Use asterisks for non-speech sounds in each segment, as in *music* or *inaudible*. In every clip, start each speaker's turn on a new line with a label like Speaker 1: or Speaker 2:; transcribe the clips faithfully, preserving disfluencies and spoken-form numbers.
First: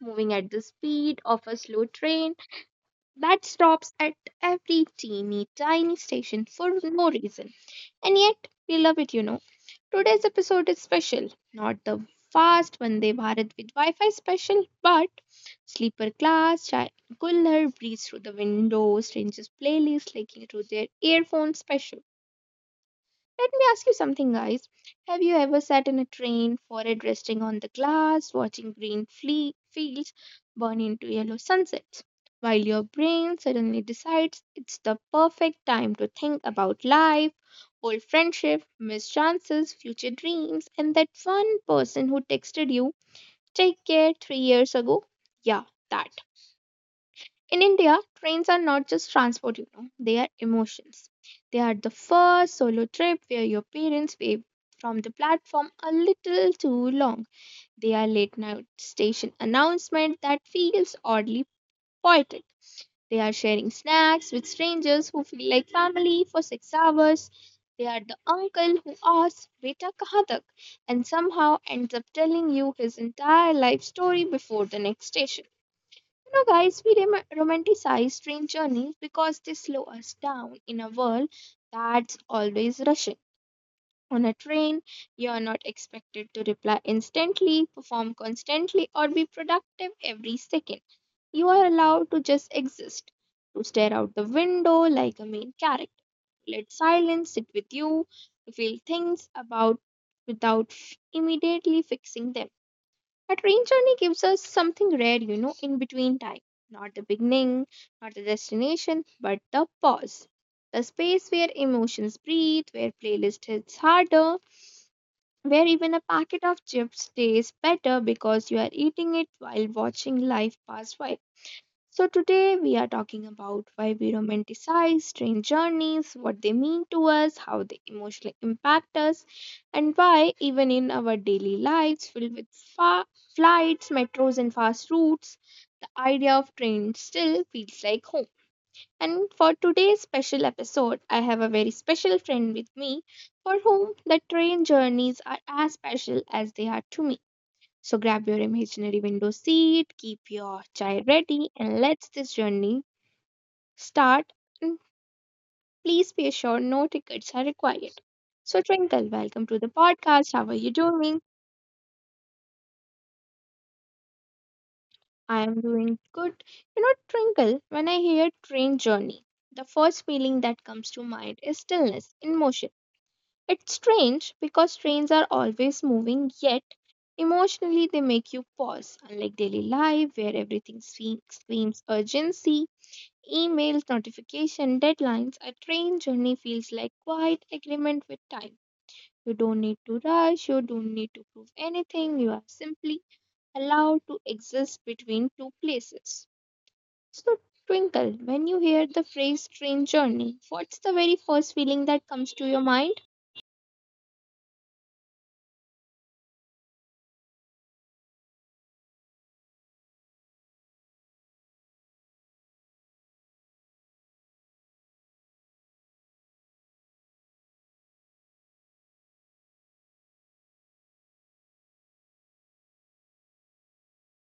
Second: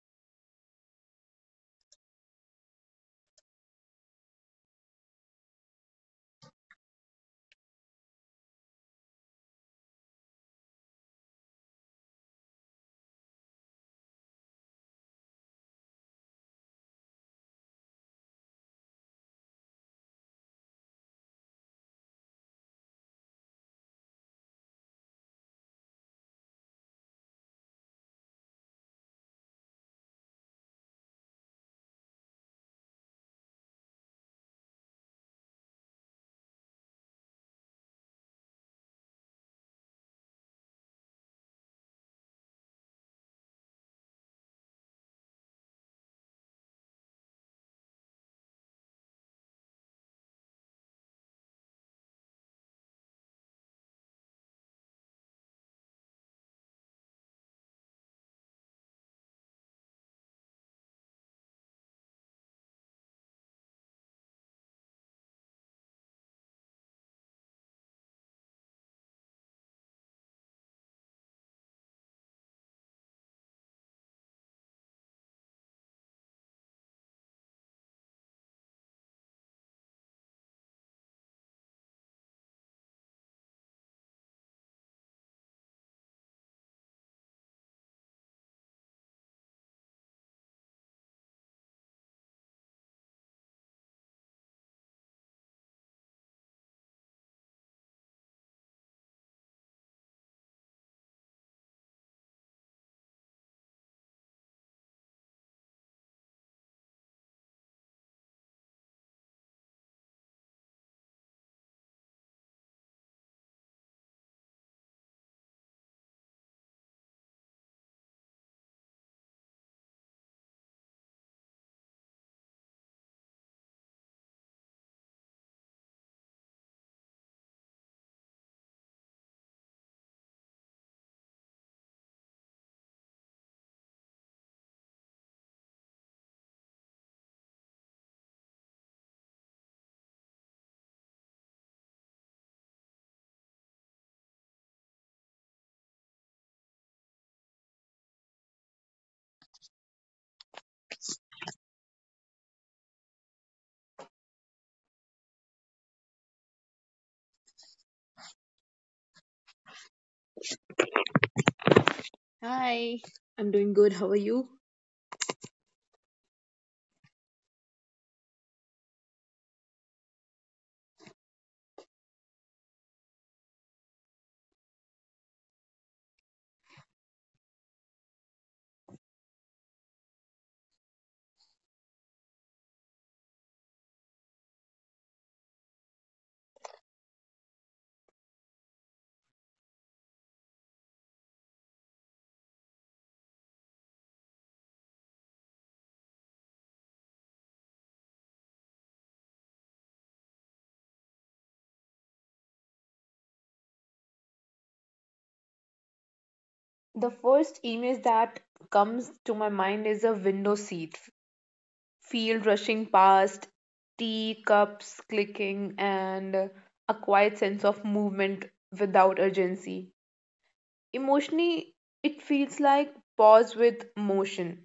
Speaker 1: moving at the speed of a slow train that stops at every teeny tiny station for no reason. And yet, we love it, you know. Today's episode is special, not the fast Vande Bharat with Wi Fi special, but sleeper class, chai cooler, breeze through the window, strangers' playlist, leaking through their earphones special. Let me ask you something, guys. Have you ever sat in a train, forehead resting on the glass, watching green fle- fields burn into yellow sunsets, while your brain suddenly decides it's the perfect time to think about life, old friendship, missed chances, future dreams, and that one person who texted you, take care, three years ago? Yeah, that. In India, trains are not just transport, you know, they are emotions. They are the first solo trip where your parents wave from the platform a little too long. They are late night station announcement that feels oddly poetic. They are sharing snacks with strangers who feel like family for six hours. They are the uncle who asks, Beta kahan tak? And somehow ends up telling you his entire life story before the next station. You know, guys, we rom- romanticize train journeys because they slow us down in a world that's always rushing. On a train, you're not expected to reply instantly, perform constantly, or be productive every second. You are allowed to just exist, to stare out the window like a main character. Let silence sit with you, to feel things about without f- immediately fixing them. A train journey gives us something rare, you know, in between time. Not the beginning, not the destination, but the pause. The space where emotions breathe, where playlist hits harder, where even a packet of chips tastes better because you are eating it while watching life pass by. So, today we are talking about why we romanticize train journeys, what they mean to us, how they emotionally impact us, and why, even in our daily lives filled with fa- flights, metros, and fast routes, the idea of train still feels like home. And for today's special episode, I have a very special friend with me for whom the train journeys are as special as they are to me. So grab your imaginary window seat, keep your chai ready, and let's this journey start and please be assured no tickets are required. So, Twinkle, welcome to the podcast. How are you doing?
Speaker 2: Hi, I'm you.
Speaker 1: I am doing good. You know, Twinkle, when I hear train journey, the first feeling that comes to mind is stillness in motion. It's strange because trains are always moving, yet emotionally they make you pause, unlike daily life where everything swe- screams urgency. Emails, notification, deadlines, a train journey feels like quiet agreement with time. You don't need to rush, you don't need to prove anything, you are simply allowed to exist between two places. So, Twinkle, when you hear the phrase train journey, what's the very first feeling that comes to your mind?
Speaker 2: The first image that comes to my mind is a window seat, f- field rushing past, tea cups clicking, and a quiet sense of movement without urgency. Emotionally, it feels like pause with motion.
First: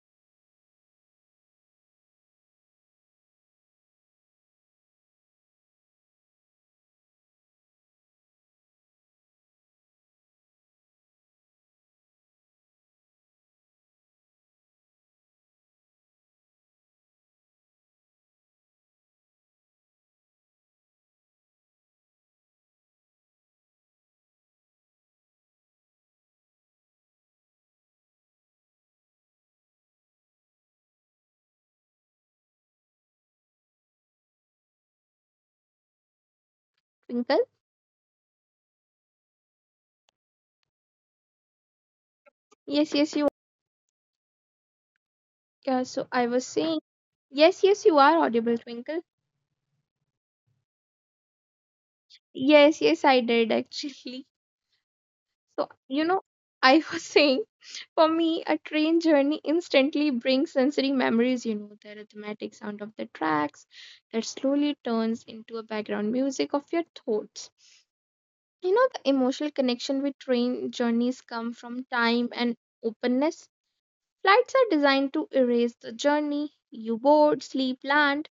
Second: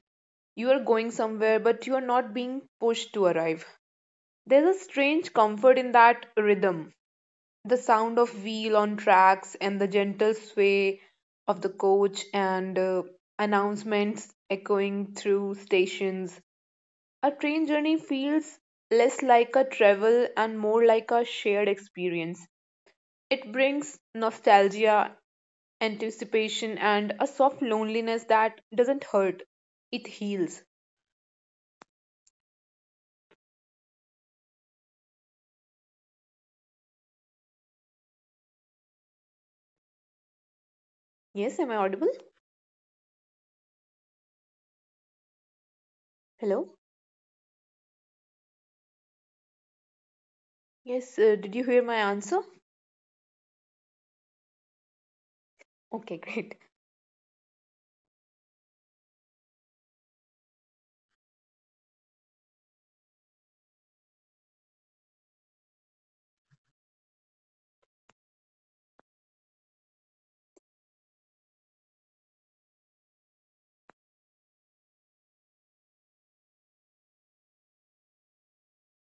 Speaker 2: You are going somewhere, but you are not being pushed to arrive. There's a strange comfort in that rhythm. The sound of wheel on tracks and the gentle sway of the coach and uh, announcements echoing through stations. A train journey feels less like a travel and more like a shared experience. It brings nostalgia, anticipation, and a soft loneliness that doesn't hurt, it heals.
Speaker 1: Twinkle?
Speaker 2: Yes, am I audible?
Speaker 1: Yes, yes, you. Yeah, so
Speaker 2: Hello?
Speaker 1: I was saying, yes, yes, you are audible, Twinkle.
Speaker 2: Yes, uh, did you hear my answer?
Speaker 1: Yes, yes, I did *laughs* actually.
Speaker 2: Okay, *laughs* great.
Speaker 1: So, you know, I was *laughs* saying, for me, a train journey instantly brings sensory memories, you know, the rhythmic sound of the tracks that slowly turns into a background music of your thoughts. You know, the emotional connection with train journeys come from time and openness. Flights are designed to erase the journey. You board, sleep, land.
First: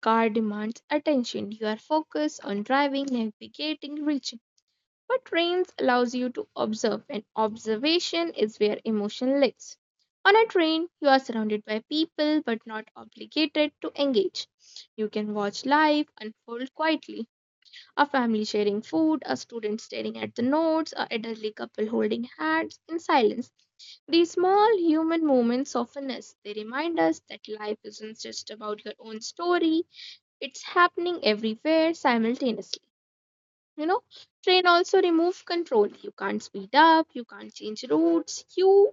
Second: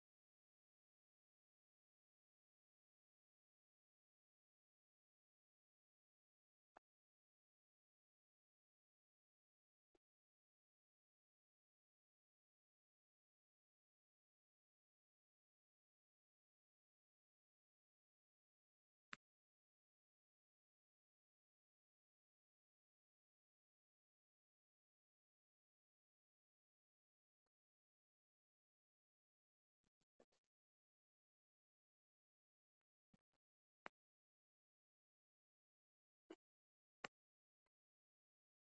Speaker 1: Car demands attention. You are focused on driving, navigating, reaching, but trains allows you to observe and observation is where emotion lives. On a train, you are surrounded by people but not obligated to engage. You can watch life unfold quietly. A family sharing food, a student staring at the notes, a elderly couple holding hands in silence. These small human moments soften us. They remind us that life isn't just about your own story, it's happening everywhere simultaneously. You know, train also remove control. You can't speed up, you can't change routes, you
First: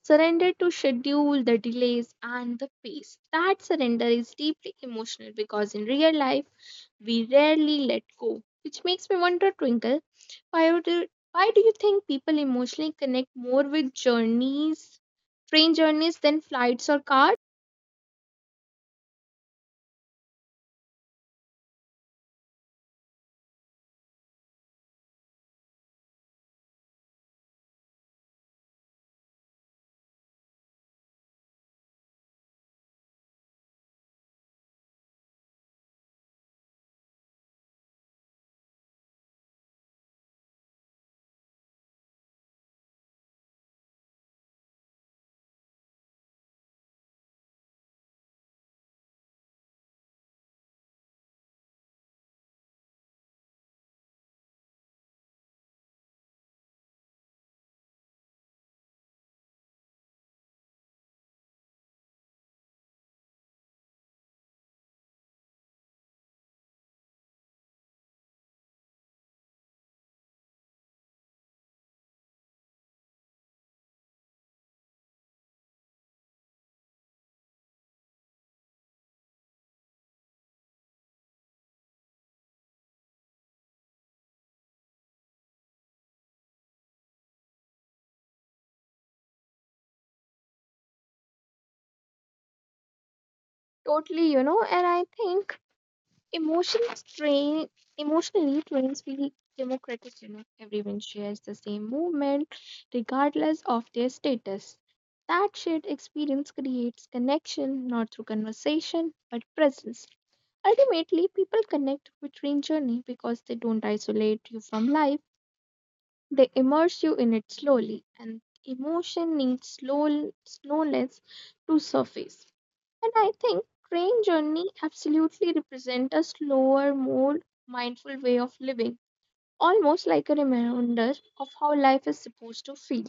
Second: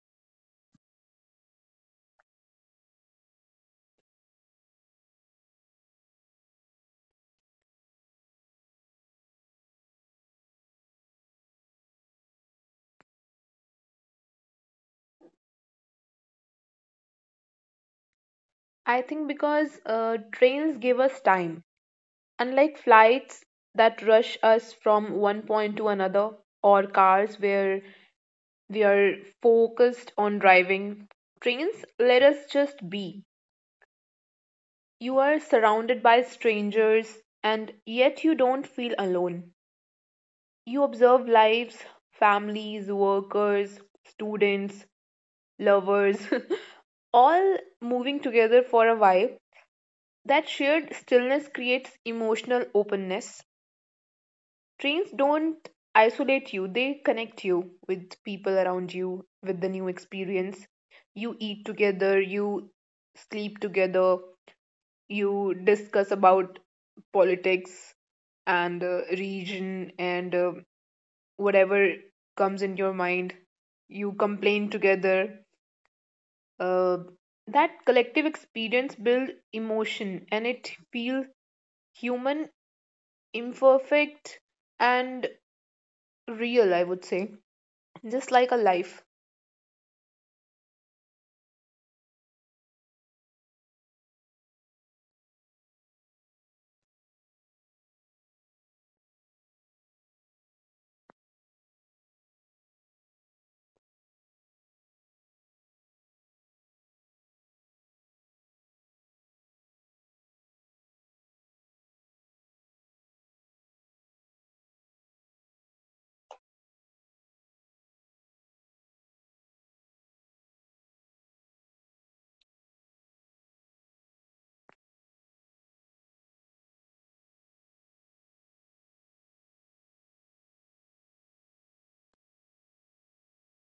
Speaker 1: surrender to schedule, the delays and the pace. That surrender is deeply emotional because in real life we rarely let go, which makes me wonder, Twinkle, why would you, why do you think people emotionally connect more with journeys train journeys than flights or cars?
Speaker 2: I think because uh, trains give us time. Unlike flights that rush us from one point to another, or cars where we are focused on driving, trains let us just be. You are surrounded by strangers, and yet you don't feel alone. You observe lives, families, workers, students, lovers, *laughs* all moving together for a while. That shared stillness creates emotional openness. Trains don't isolate you, they connect you with people around you, with the new experience. You eat together, you sleep together, you discuss about politics and uh, region and uh, whatever comes in your mind. You complain together. Uh, that collective experience builds emotion and it feels human, imperfect, and real, I would say. Just like a life.
Speaker 1: Totally, you know and I think Emotional strain, emotionally trains feel democratic. You know, everyone shares the same movement, regardless of their status. That shared experience creates connection, not through conversation, but presence. Ultimately, people connect with train journey because they don't isolate you from life. They immerse you in it slowly, and emotion needs slow slowness to surface. And I think train journey absolutely represent a slower, more mindful way of living, almost like a reminder of how life is supposed to feel.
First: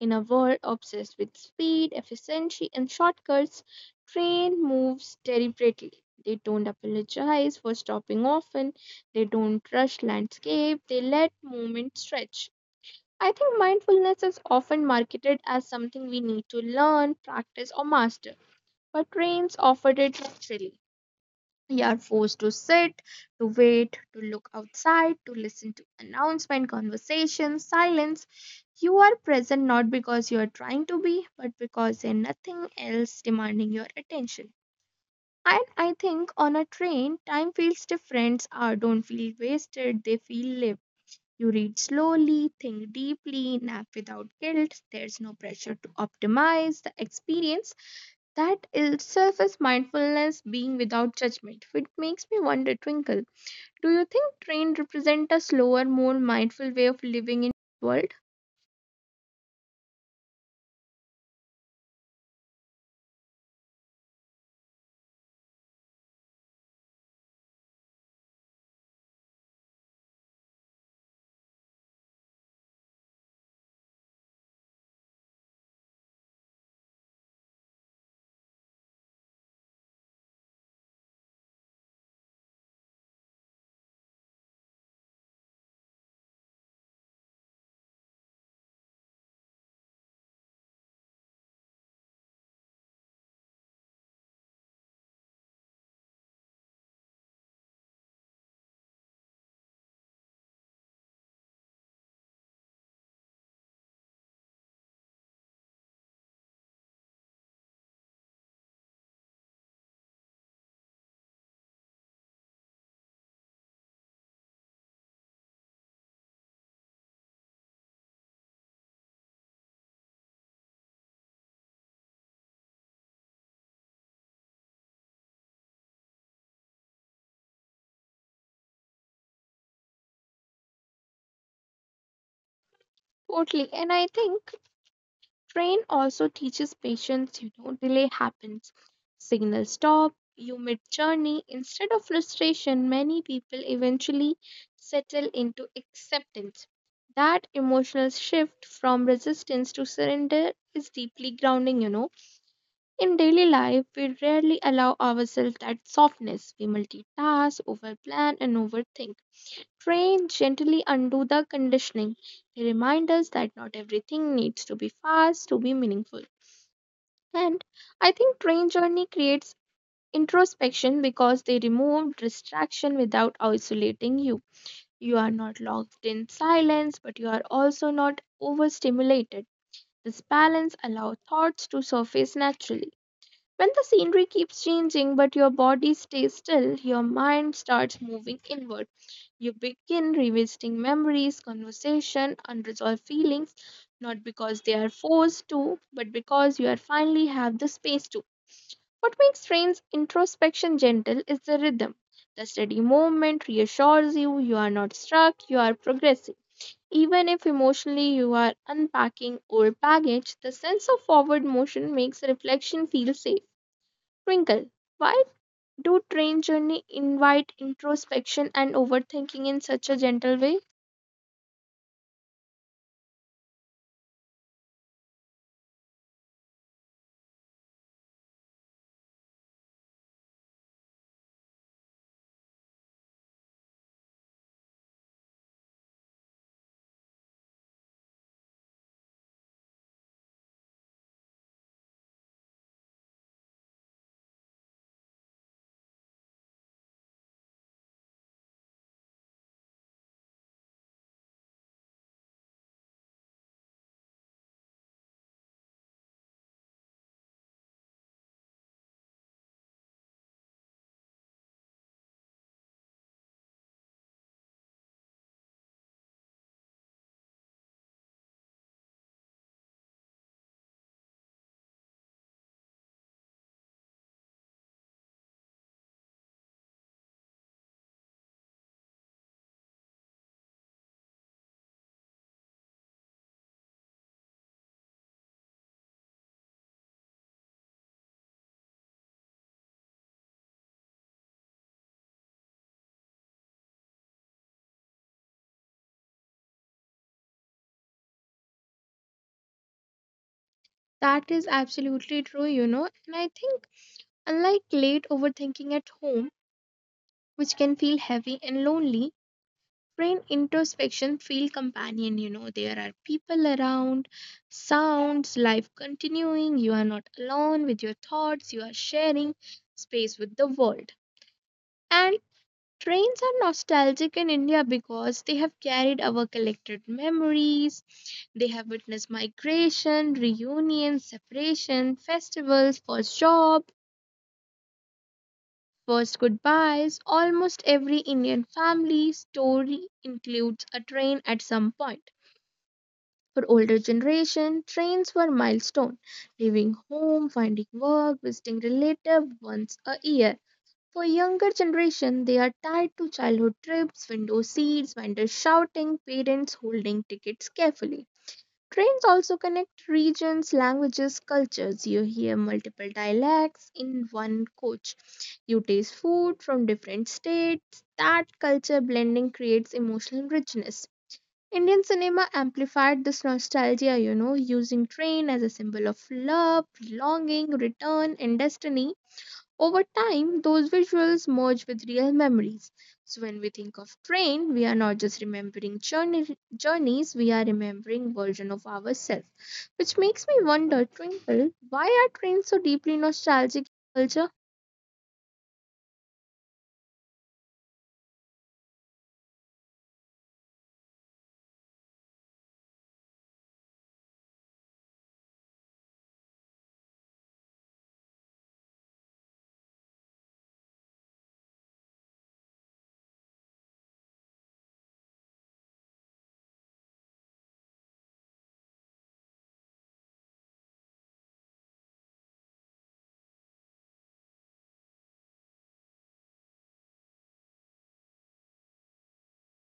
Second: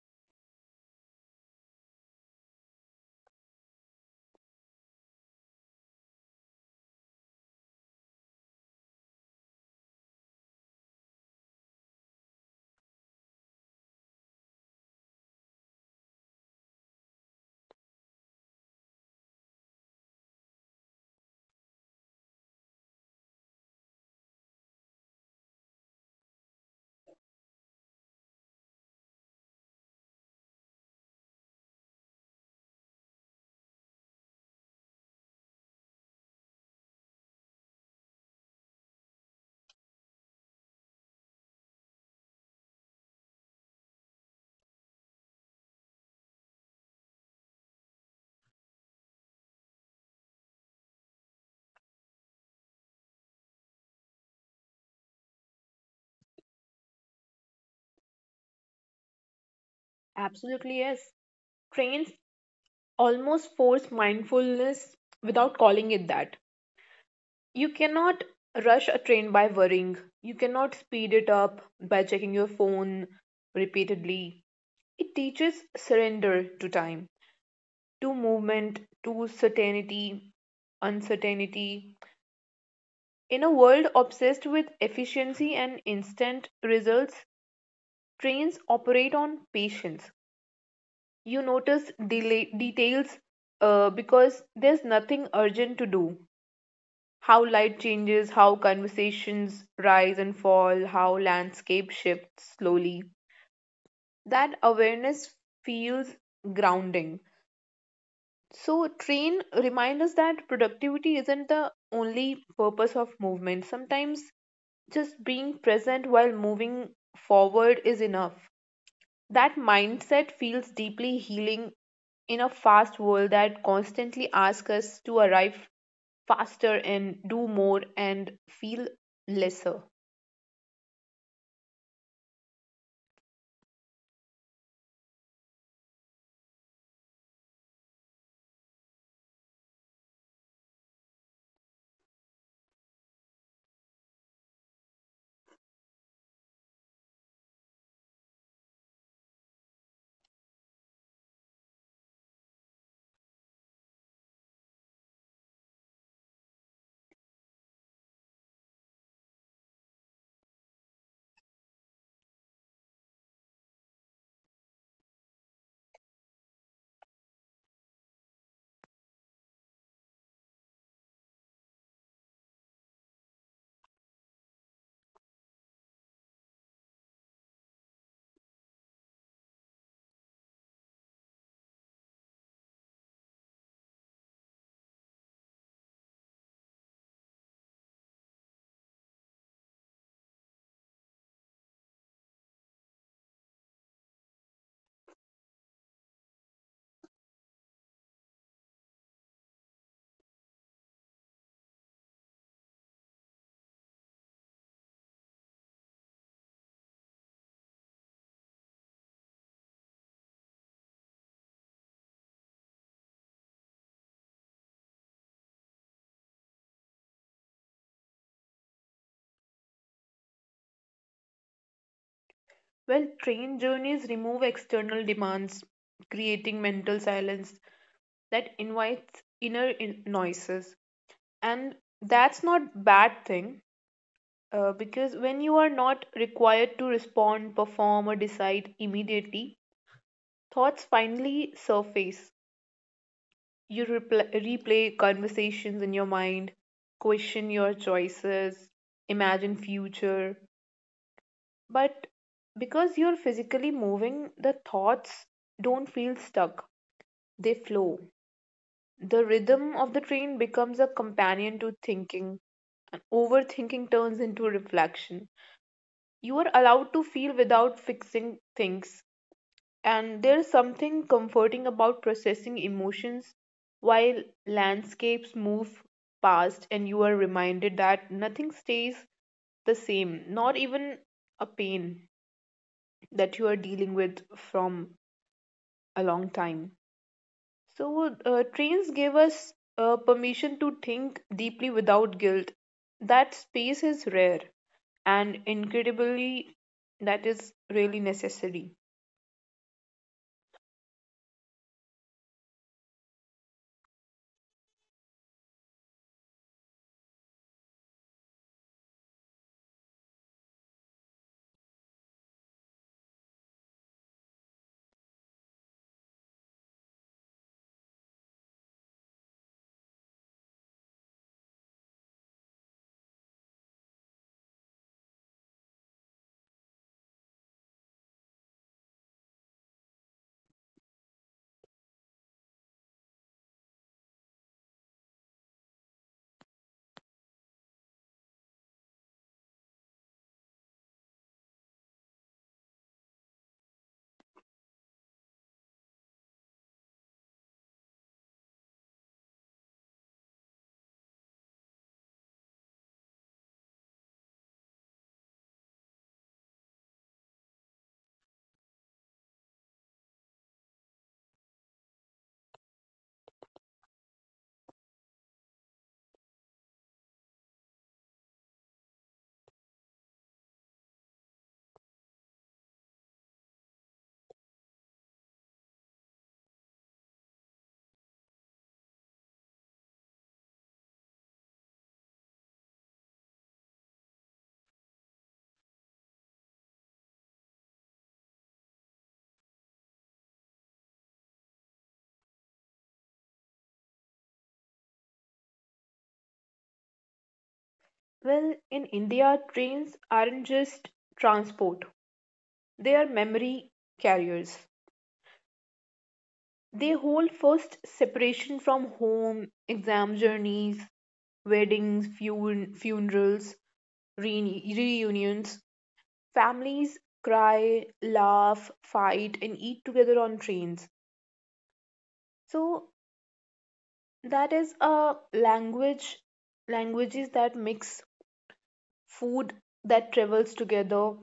Speaker 1: In a world obsessed with speed, efficiency, and shortcuts, train moves deliberately. They don't apologize for stopping often. They don't rush landscape. They let movement stretch. I think mindfulness is often marketed as something we need to learn, practice, or master, but trains offered it naturally. You are forced to sit, to wait, to look outside, to listen to announcement, conversation, silence. You are present not because you are trying to be, but because there's nothing else demanding your attention. And I think on a train, time feels different. Hours don't feel wasted, they feel lived. You read slowly, think deeply, nap without guilt. There's no pressure to optimize the experience. That itself is mindfulness being without judgment. It makes me wonder, Twinkle, do you think train represent a slower, more mindful way of living in the world?
Speaker 2: Absolutely, yes. Trains almost force mindfulness without calling it that. You cannot rush a train by worrying. You cannot speed it up by checking your phone repeatedly. It teaches surrender to time, to movement, to certainty, uncertainty. In a world obsessed with efficiency and instant results, trains operate on patience. You notice delay, details uh, because there's nothing urgent to do. How light changes, how conversations rise and fall, how landscape shifts slowly. That awareness feels grounding. So, train reminds us that productivity isn't the only purpose of movement. Sometimes just being present while moving forward is enough. That mindset feels deeply healing in a fast world that constantly asks us to arrive faster and do more and feel lesser.
Speaker 1: Totally. And I think train also teaches patience, you know, delay happens. Signal stop, you mid journey. Instead of frustration, many people eventually settle into acceptance. That emotional shift from resistance to surrender is deeply grounding, you know In daily life, we rarely allow ourselves that softness. We multitask, overplan, and overthink. Train gently undo the conditioning. They remind us that not everything needs to be fast to be meaningful. And I think train journey creates introspection because they remove distraction without isolating you. You are not locked in silence, but you are also not overstimulated. This balance allows thoughts to surface naturally when the scenery keeps changing but your body stays still, your mind starts moving inward. You begin revisiting memories, conversation, unresolved feelings, not because they are forced to, but because you are finally have the space to. What makes trains introspection gentle is the rhythm. The steady movement reassures you you are not stuck, you are progressing. Even if emotionally you are unpacking old baggage, the sense of forward motion makes reflection feel safe. Twinkle, why do train journey invite introspection and overthinking in such a gentle way?
Speaker 2: Well, train journeys remove external demands, creating mental silence that invites inner in- noises. And that's not bad thing uh, because when you are not required to respond, perform, or decide immediately, thoughts finally surface. You repl- replay conversations in your mind, question your choices, imagine future. But because you're physically moving, the thoughts don't feel stuck, they flow. The rhythm of the train becomes a companion to thinking, and overthinking turns into reflection. You are allowed to feel without fixing things. And there's something comforting about processing emotions while landscapes move past and you are reminded that nothing stays the same, not even a pain that you are dealing with from a long time. So, uh, trains give us uh, permission to think deeply without guilt. That space is rare and incredibly, that is really necessary.
Speaker 1: That is absolutely true, you know. And I think, unlike late overthinking at home, which can feel heavy and lonely, train introspection feel companion, you know. There are people around, sounds, life continuing, you are not alone with your thoughts, you are sharing space with the world. And trains are nostalgic in India because they have carried our collected memories. They have witnessed migration, reunions, separation, festivals, first job, first goodbyes. Almost every Indian family story includes a train at some point. For older generation, trains were milestone, leaving home, finding work, visiting relative once a year. For younger generation, they are tied to childhood trips, window seats, vendors shouting, parents holding tickets carefully. Trains also connect regions, languages, cultures. You hear multiple dialects in one coach. You taste food from different states. That culture blending creates emotional richness. Indian cinema amplified this nostalgia, you know, using train as a symbol of love, longing, return, and destiny over time, those visuals merge with real memories. So when we think of train, we are not just remembering journey, journeys, we are remembering version of ourselves. Which makes me wonder, Twinkle, why are trains so deeply nostalgic in culture?
Speaker 2: Well, in India, trains aren't just transport, they are memory carriers. They hold first separation from home, exam journeys, weddings, fun- funerals, reuni- reunions. Families cry, laugh, fight, and eat together on trains. So that is a language, languages that mix food that travels together.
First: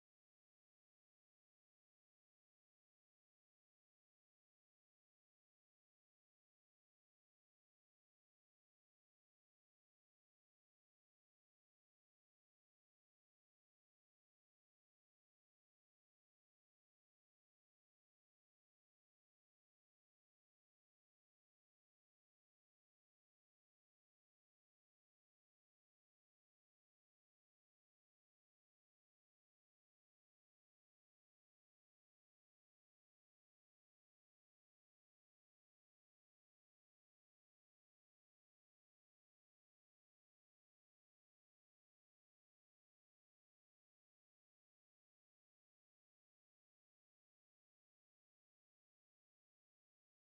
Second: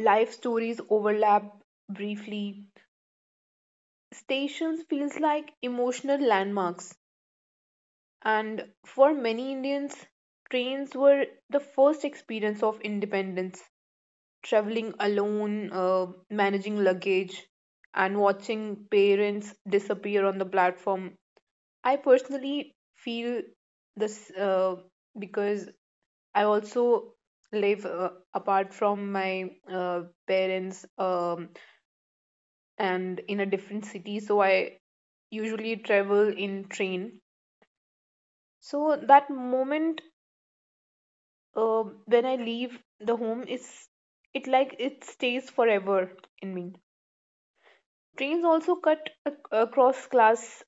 Speaker 2: Life stories overlap briefly. Stations feels like emotional landmarks and for many Indians trains were the first experience of independence. Traveling alone, uh, managing luggage and watching parents disappear on the platform. I personally feel this uh, because I also live uh, apart from my uh, parents um and in a different city, so I usually travel in train, so that moment uh, when I leave the home is, it like it stays forever in me. Trains also cut ac- across class,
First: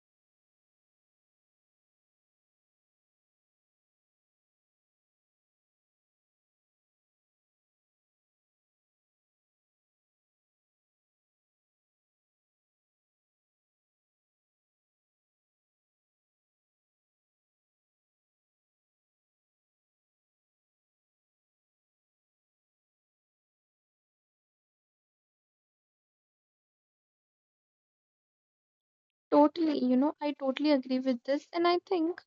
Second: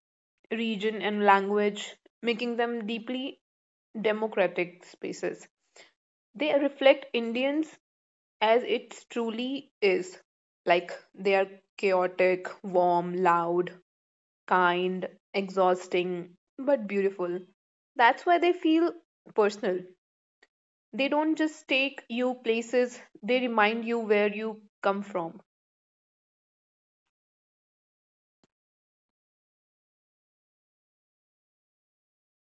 Speaker 2: region and language, making them deeply democratic spaces. They reflect Indians as it truly is, like they are chaotic, warm, loud, kind, exhausting, but beautiful. That's why they feel personal. They don't just take you places, they remind you where you come from.
Speaker 1: Totally, you know, I totally agree with this, and I think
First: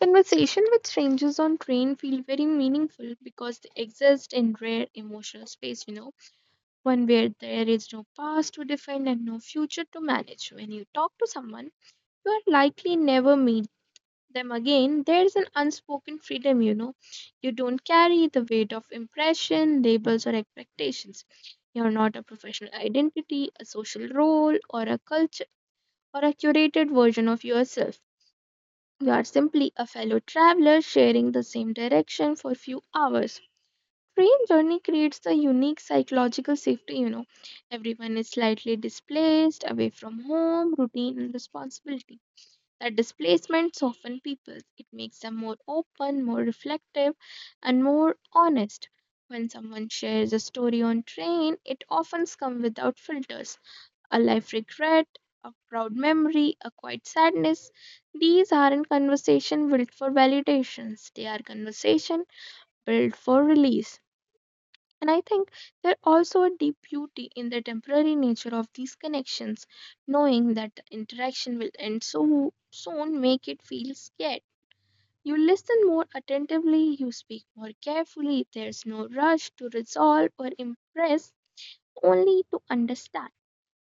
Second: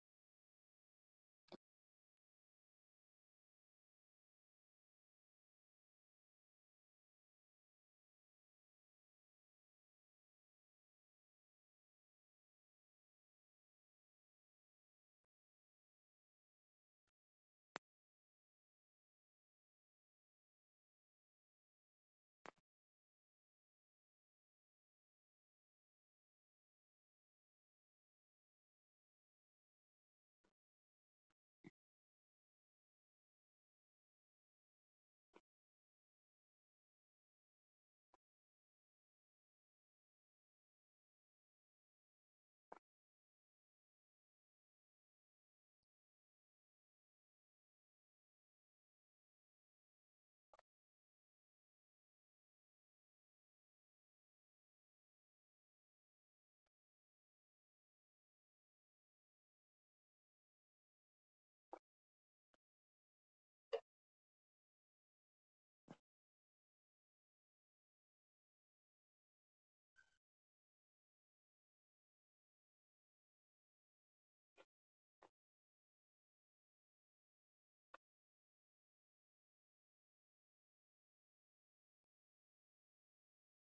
Speaker 1: conversation with strangers on train feel very meaningful because they exist in rare emotional space, you know, one where there is no past to defend and no future to manage. When you talk to someone you are likely never meet them again. There's an unspoken freedom, you know. You don't carry the weight of impression, labels, or expectations. You're not a professional identity, a social role, or a culture, or a curated version of yourself. You are simply a fellow traveler sharing the same direction for a few hours. Train journey creates the unique psychological safety, you know. Everyone is slightly displaced, away from home, routine, and responsibility. That displacement softens people. It makes them more open, more reflective, and more honest. When someone shares a story on train, it often comes without filters. A life regret, a proud memory, a quiet sadness. These aren't conversation built for validations. They are conversation built for release. And I think there also a deep beauty in the temporary nature of these connections, knowing that the interaction will end so soon make it feel scared. You listen more attentively, you speak more carefully, there's no rush to resolve or impress, only to understand.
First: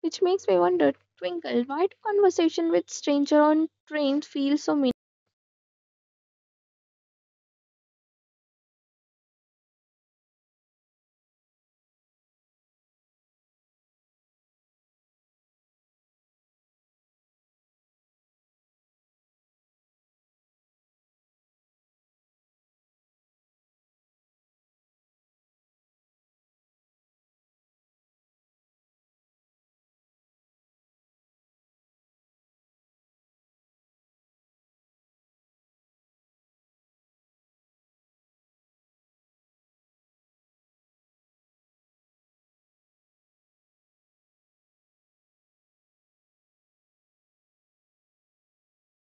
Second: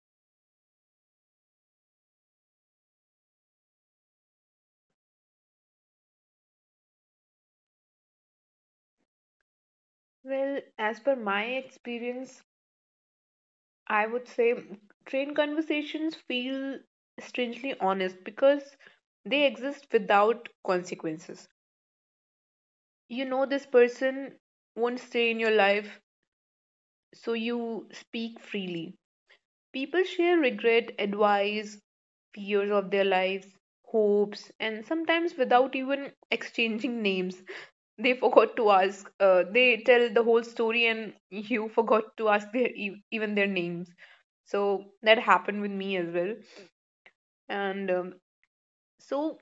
Speaker 1: Which makes me wonder, Twinkle, why do conversation with stranger on trains feel so meaningful?
Speaker 2: Well, as per my experience, I would say train conversations feel strangely honest because they exist without consequences. You know, this person won't stay in your life, so you speak freely. People share regret, advice, fears of their lives, hopes, and sometimes without even exchanging names. They forgot to ask. Uh, they tell the whole story, and you forgot to ask their e- even their names. So that happened with me as well. And um, so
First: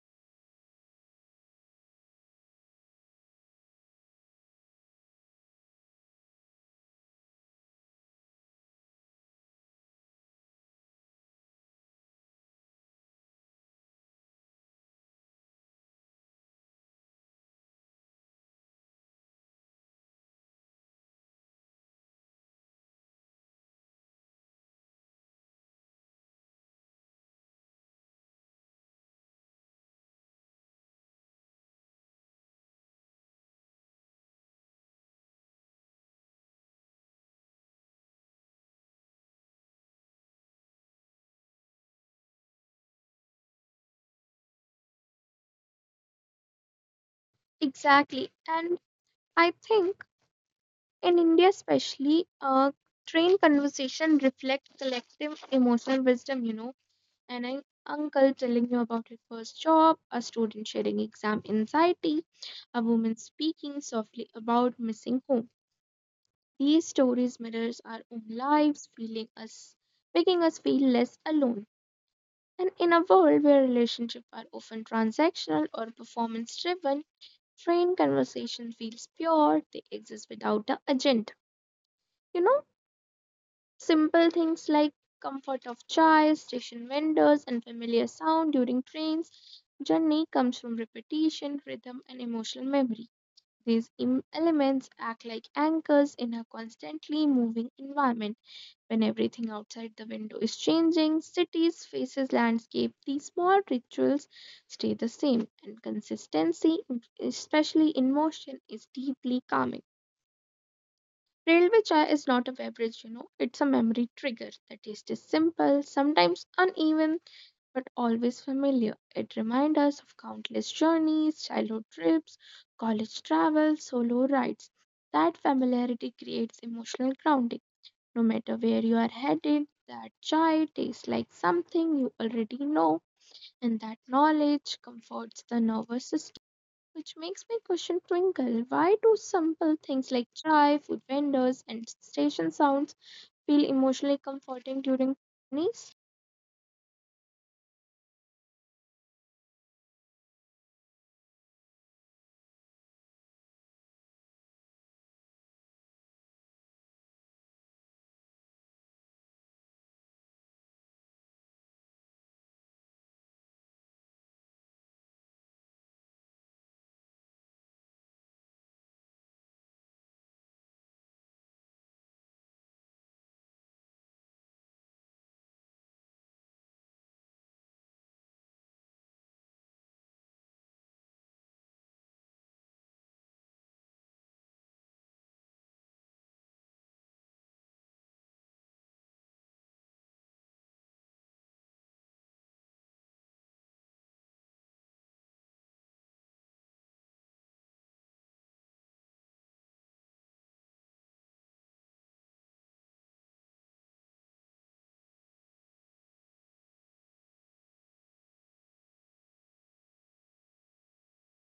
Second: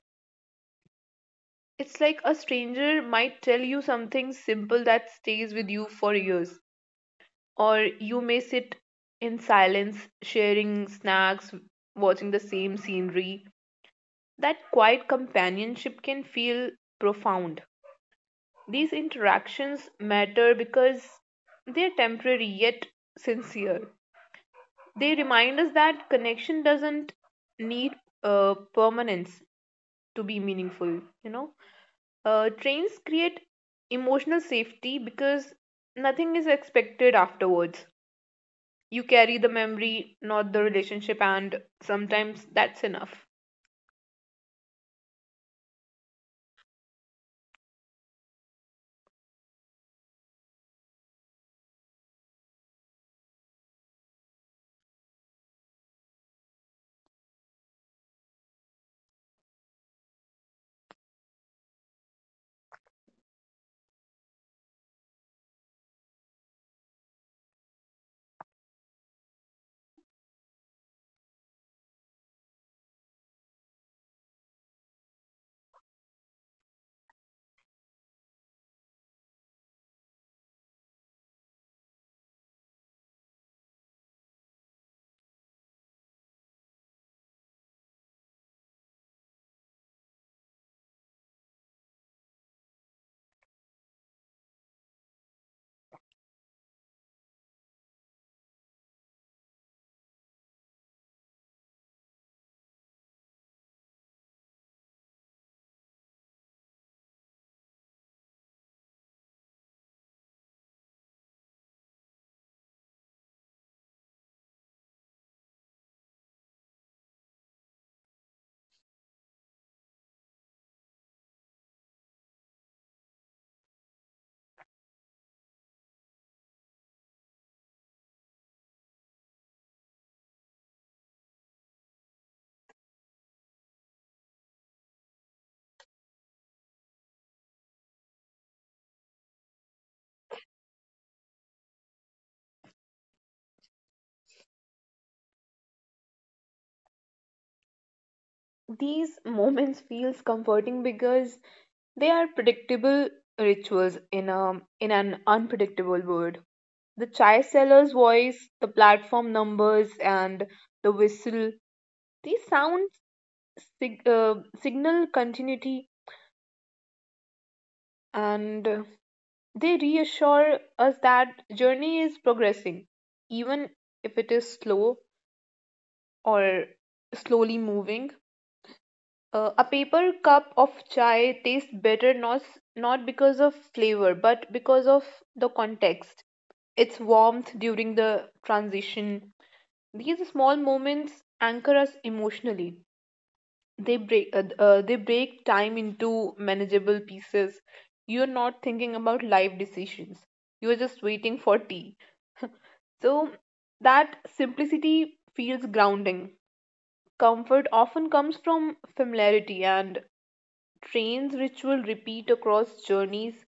Speaker 2: it's like a stranger might tell you something simple that stays with you for years, or you may sit in silence, sharing snacks, watching the same scenery. That quiet companionship can feel profound. These interactions matter because they're temporary yet sincere. They remind us that connection doesn't need uh, permanence to be meaningful, you know. Uh, trains create emotional safety because nothing is expected afterwards. You carry the memory, not the relationship, and sometimes that's enough.
Speaker 1: Exactly. And I think in India, especially, uh, train conversation reflect collective emotional wisdom, you know, and an uncle telling you about his first job, a student sharing exam anxiety, a woman speaking softly about missing home. These stories mirrors our own lives, feeling us, making us feel less alone. And in a world where relationships are often transactional or performance driven, train conversation feels pure, they exist without the agenda. You know, simple things like comfort of chairs, station windows, and familiar sound during trains journey comes from repetition, rhythm, and emotional memory. These em- elements act like anchors in a constantly moving environment. When everything outside the window is changing, cities, faces, landscape, these small rituals stay the same, and consistency, especially in motion, is deeply calming. Railway chai is not a beverage, you know, it's a memory trigger. The taste is simple, sometimes uneven, but always familiar. It reminds us of countless journeys, childhood trips, college travel, solo rides. That familiarity creates emotional grounding. No matter where you are headed, that chai tastes like something you already know, and that knowledge comforts the nervous system, which makes me question, Twinkle. Why do simple things like chai, food vendors, and station sounds feel emotionally comforting during journeys?
Speaker 2: These moments feels comforting because they are predictable rituals in a in an unpredictable world. The chai seller's voice, the platform numbers, and the whistle. These sounds sig- uh, signal continuity, and uh, they reassure us that journey is progressing, even if it is slow or slowly moving. Uh, a paper cup of chai tastes better not, s- not because of flavor, but because of the context, its warmth during the transition. These small moments anchor us emotionally. They break, uh, uh, they break time into manageable pieces. You're not thinking about life decisions. You're just waiting for tea. So that simplicity feels grounding. Comfort often comes from familiarity and trains ritual repeat across journeys,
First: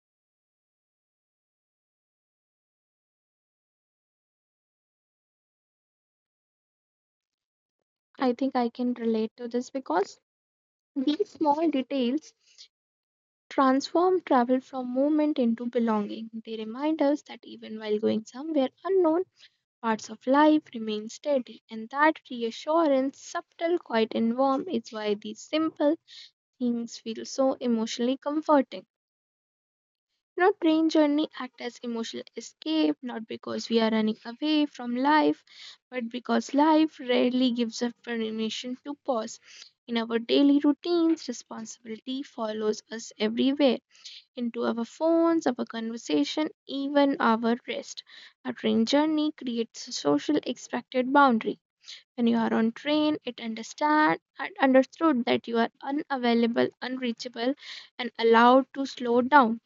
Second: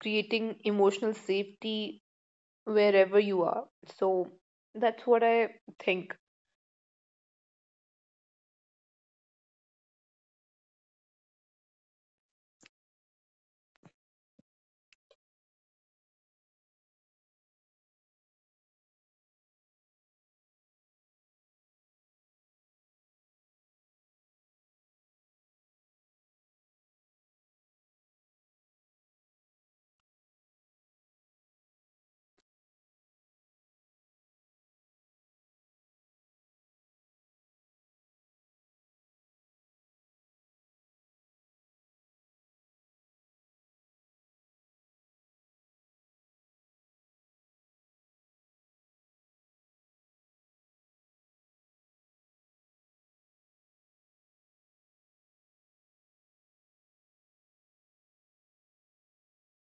Speaker 2: creating emotional safety wherever you are. So that's what I think.
Speaker 1: I think I can relate to this because these small details transform travel from movement into belonging. They remind us that even while going somewhere unknown, parts of life remain steady, and that reassurance, subtle, quiet, and warm, is why these simple things feel so emotionally comforting. Now, train journey act as emotional escape, not because we are running away from life, but because life rarely gives us permission to pause. In our daily routines, responsibility follows us everywhere, into our phones, our conversation, even our rest. A train journey creates a social expected boundary. When you are on train, it understand and understood that you are unavailable, unreachable, and allowed to slow down.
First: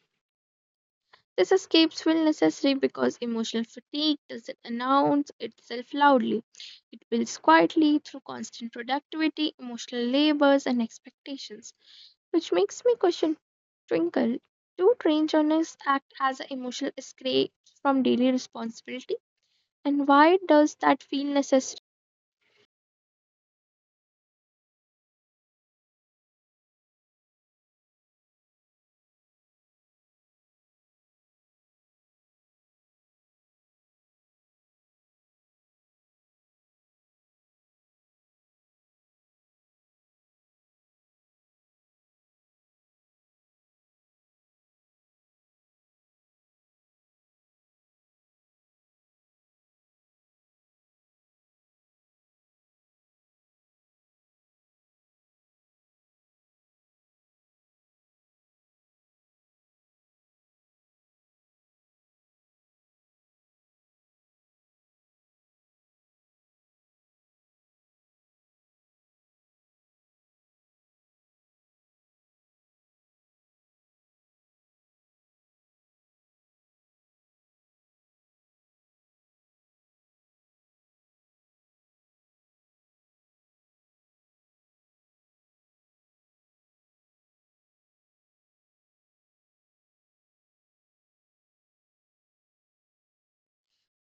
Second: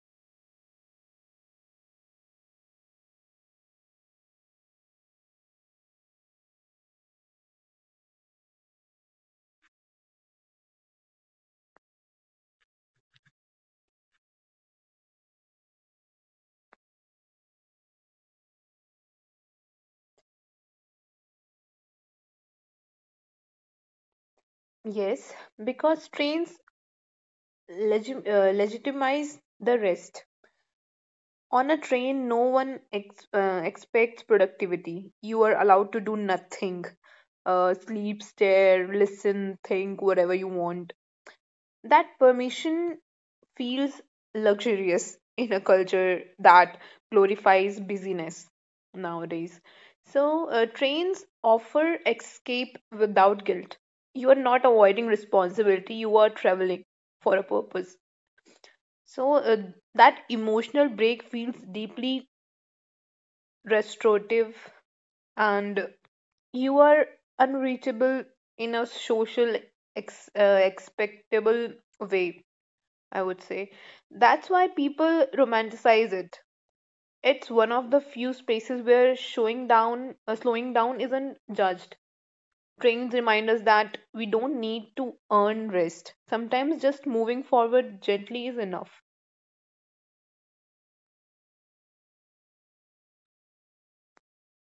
Speaker 1: These escapes feel necessary because emotional fatigue doesn't announce itself loudly. It builds quietly through constant productivity, emotional labors, and expectations. Which makes me question, Twinkle, do train journalists act as an emotional escape from daily responsibility? And why does that feel necessary?
Speaker 2: Yes, because trains legi- uh, legitimize the rest. On a train, no one ex- uh, expects productivity. You are allowed to do nothing. Uh, sleep, stare, listen, think, whatever you want. That permission feels luxurious in a culture that glorifies busyness nowadays. So, uh, trains offer escape without guilt. You are not avoiding responsibility, you are traveling for a purpose. So, uh, that emotional break feels deeply restorative, and you are unreachable in a social, ex- uh, expectable way, I would say. That's why people romanticize it. It's one of the few spaces where showing down, uh, slowing down isn't judged. Trains remind us that we don't need to earn rest. Sometimes just moving forward gently is enough.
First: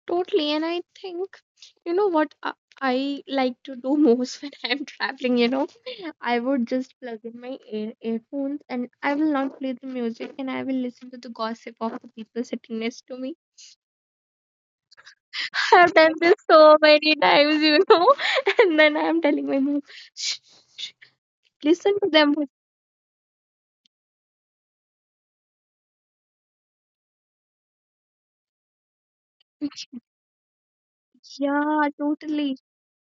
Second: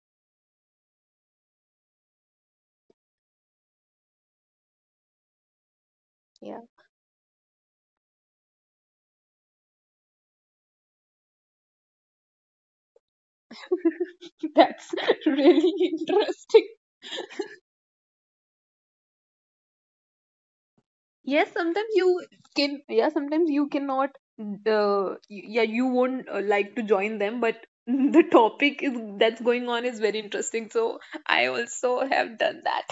Speaker 1: Totally. And I think, you know what I I like to do most *laughs* when I'm traveling, you know, I
Speaker 2: Yeah.
Speaker 1: would just plug in my ear earphones and I will not play the music and I will listen to the gossip of the people sitting next to me.
Speaker 2: *laughs* That's *laughs* really
Speaker 1: *laughs* I've done this
Speaker 2: interesting.
Speaker 1: so many times, you know, *laughs* and then I'm telling my mom, shh, shh,
Speaker 2: Yes, sometimes
Speaker 1: listen to
Speaker 2: you
Speaker 1: them.
Speaker 2: can, yeah, sometimes you cannot, uh, y- yeah, you won't uh, like to join them, but *laughs* the topic is that's going on is very interesting. So I
Speaker 1: Yeah,
Speaker 2: also have
Speaker 1: totally.
Speaker 2: done that.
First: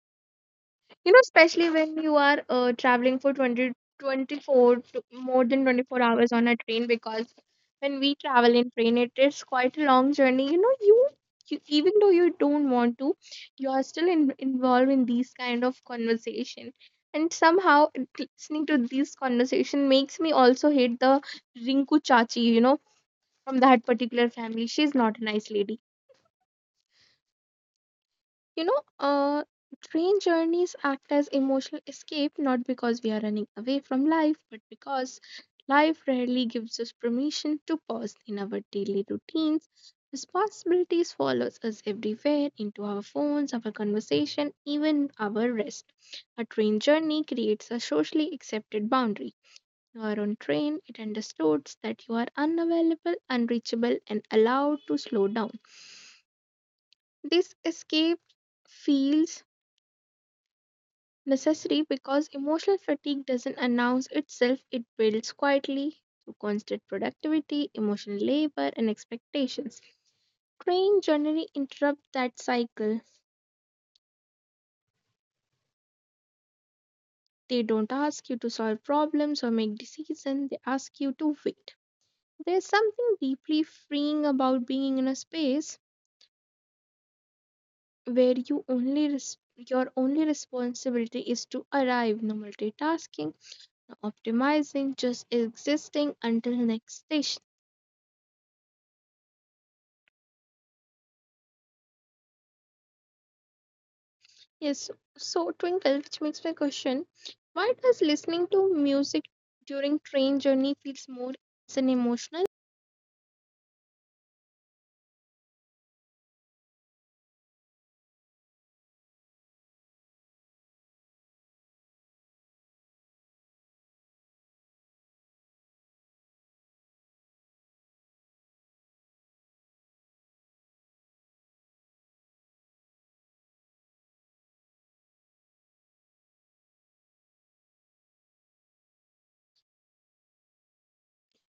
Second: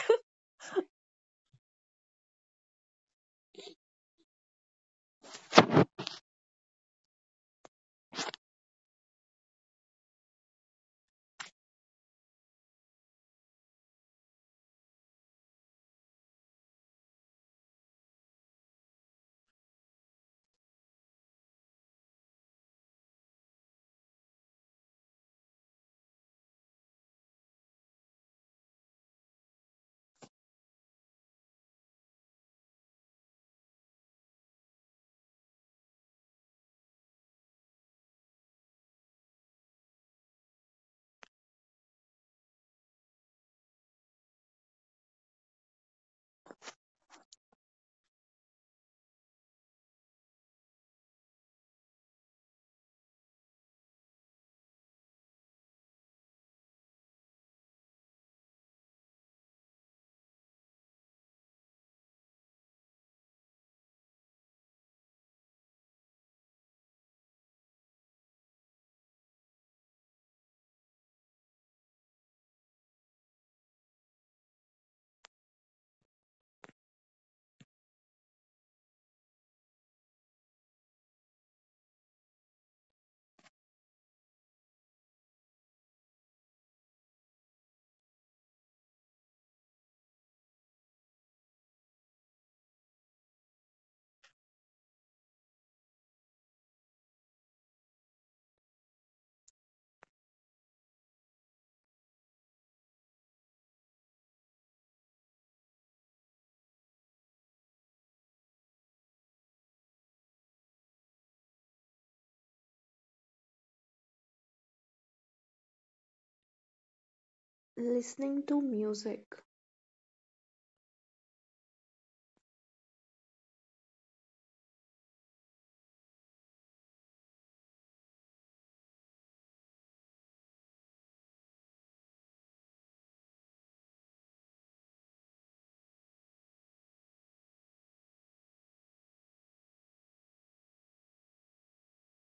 Speaker 1: You know, especially when you are uh, traveling for twenty twenty four to more than twenty four hours on a train, because when we travel in train it is quite a long journey, you know, you, you, even though you don't want to, you are still in, involved in these kind of conversation, and somehow listening to these conversation makes me also hate the Rinku chachi, you know, from that particular family, she's not a nice lady. You know, uh, train journeys act as emotional escape not because we are running away from life, but because life rarely gives us permission to pause in our daily routines. Responsibilities follows us everywhere into our phones, our conversation, even our rest. A train journey creates a socially accepted boundary. You are on train, it understands that you are unavailable, unreachable, and allowed to slow down. This escape feels necessary because emotional fatigue doesn't announce itself, it builds quietly through constant productivity, emotional labor, and expectations. Train generally interrupt that cycle. They don't ask you to solve problems or make decisions, they ask you to wait. There's something deeply freeing about being in a space where you only res- your only responsibility is to arrive, no multitasking, no optimizing, just existing until next station. Yes, so Twinkle, which makes me question, why does listening to music during train journey feels more intense and emotional?
Speaker 2: Listening to music,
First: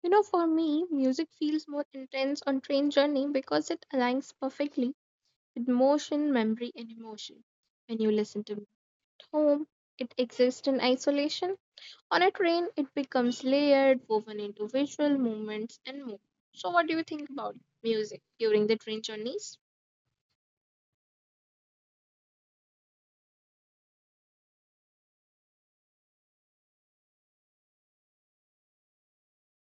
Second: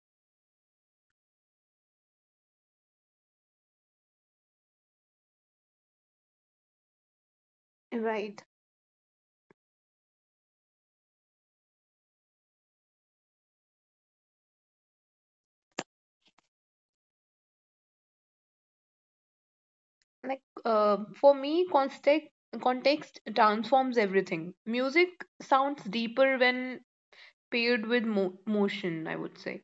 Speaker 1: You know, for me, music feels more intense on train journey because it aligns perfectly with motion, memory, and emotion. When you listen
Speaker 2: right.
Speaker 1: to it at home, it exists in isolation. On a train, it becomes layered, woven into visual movements and more. So, what do you think about music during the train journeys?
Speaker 2: Like uh, for me context context transforms everything. Music sounds deeper when paired with mo- motion, I would say.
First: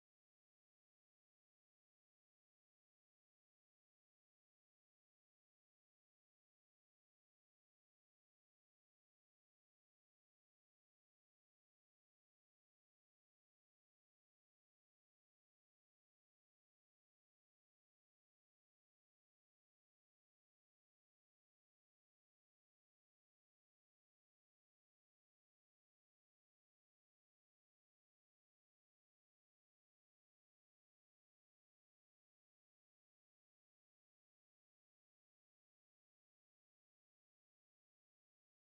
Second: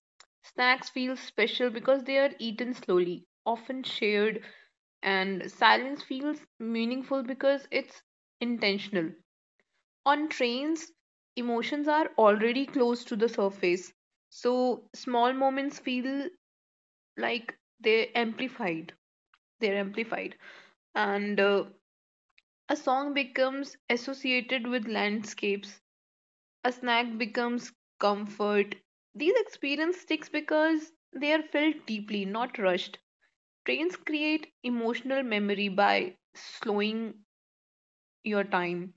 Speaker 2: Snacks feel special because they are eaten slowly, often shared, and silence feels meaningful because it's intentional. On trains emotions are already close to the surface, so small moments feel like they're amplified they're amplified. And uh, a song becomes associated with landscapes, a snack becomes comfort. These experience sticks because they are felt deeply, not rushed. Trains create emotional memory by slowing your time,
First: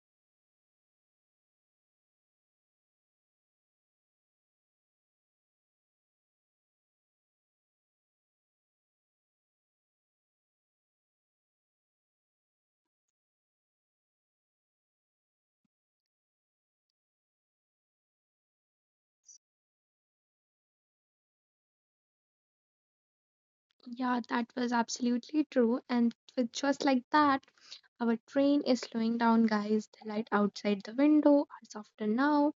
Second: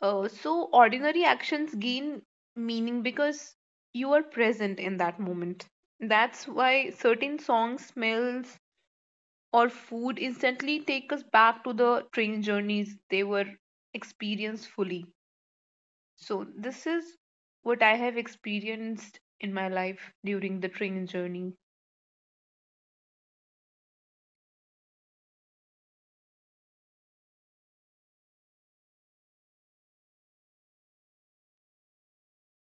Speaker 2: uh, so ordinary actions gain meaning because you are present in that moment. That's why certain songs, smells or food instantly take us back to the train journeys they were experienced fully. So, this is what I have experienced in my life during the train journey.
Speaker 1: Yeah, that was absolutely true. And with just like that, our train is slowing down, guys. The light outside the window are softer now.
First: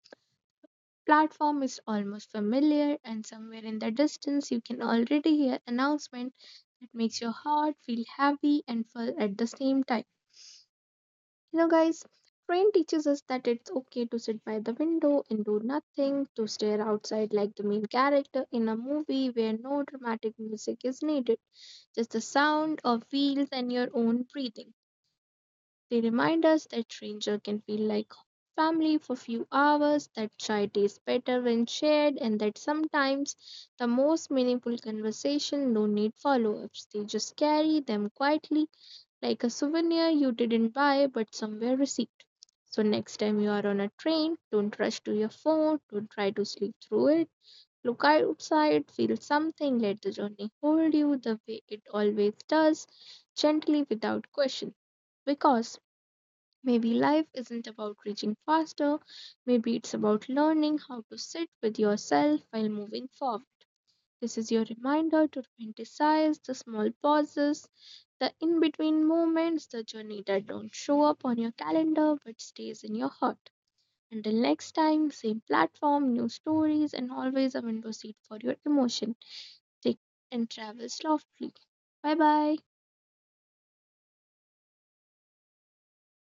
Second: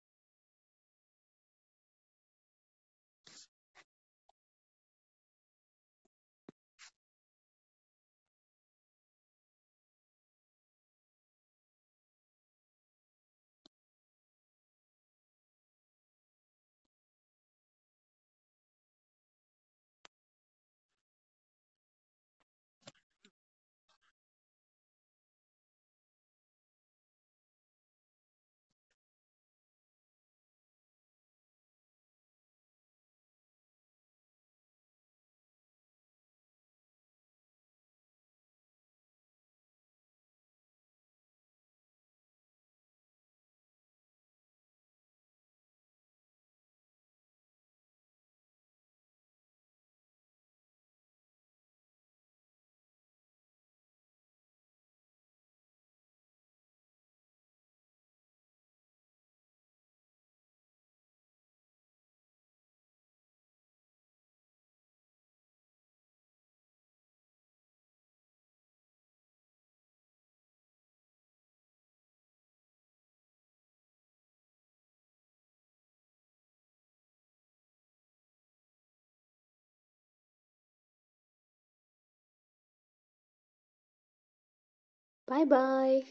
Speaker 1: Platform is almost familiar, and somewhere in the distance, you can already hear announcement that makes your heart feel happy and full at the same time. You know, guys, train teaches us that it's okay to sit by the window and do nothing, to stare outside like the main character in a movie where no dramatic music is needed, just the sound of wheels and your own breathing. They remind us that stranger can feel like family for few hours, that chai tastes better when shared, and that sometimes the most meaningful conversation no need follow-ups. They just carry them quietly like a souvenir you didn't buy but somewhere received. So next time you are on a train, don't rush to your phone, don't try to sleep through it. Look outside, feel something, let the journey hold you the way it always does, gently without question. Because maybe life isn't about reaching faster, maybe it's about learning how to sit with yourself while moving forward. This is your reminder to romanticize the small pauses, the in between moments, the journey that don't show up on your calendar but stays in your heart. Until next time, same platform, new stories, and always a window seat for your emotion. Take and travel softly. Bye bye.
Speaker 2: Bye bye.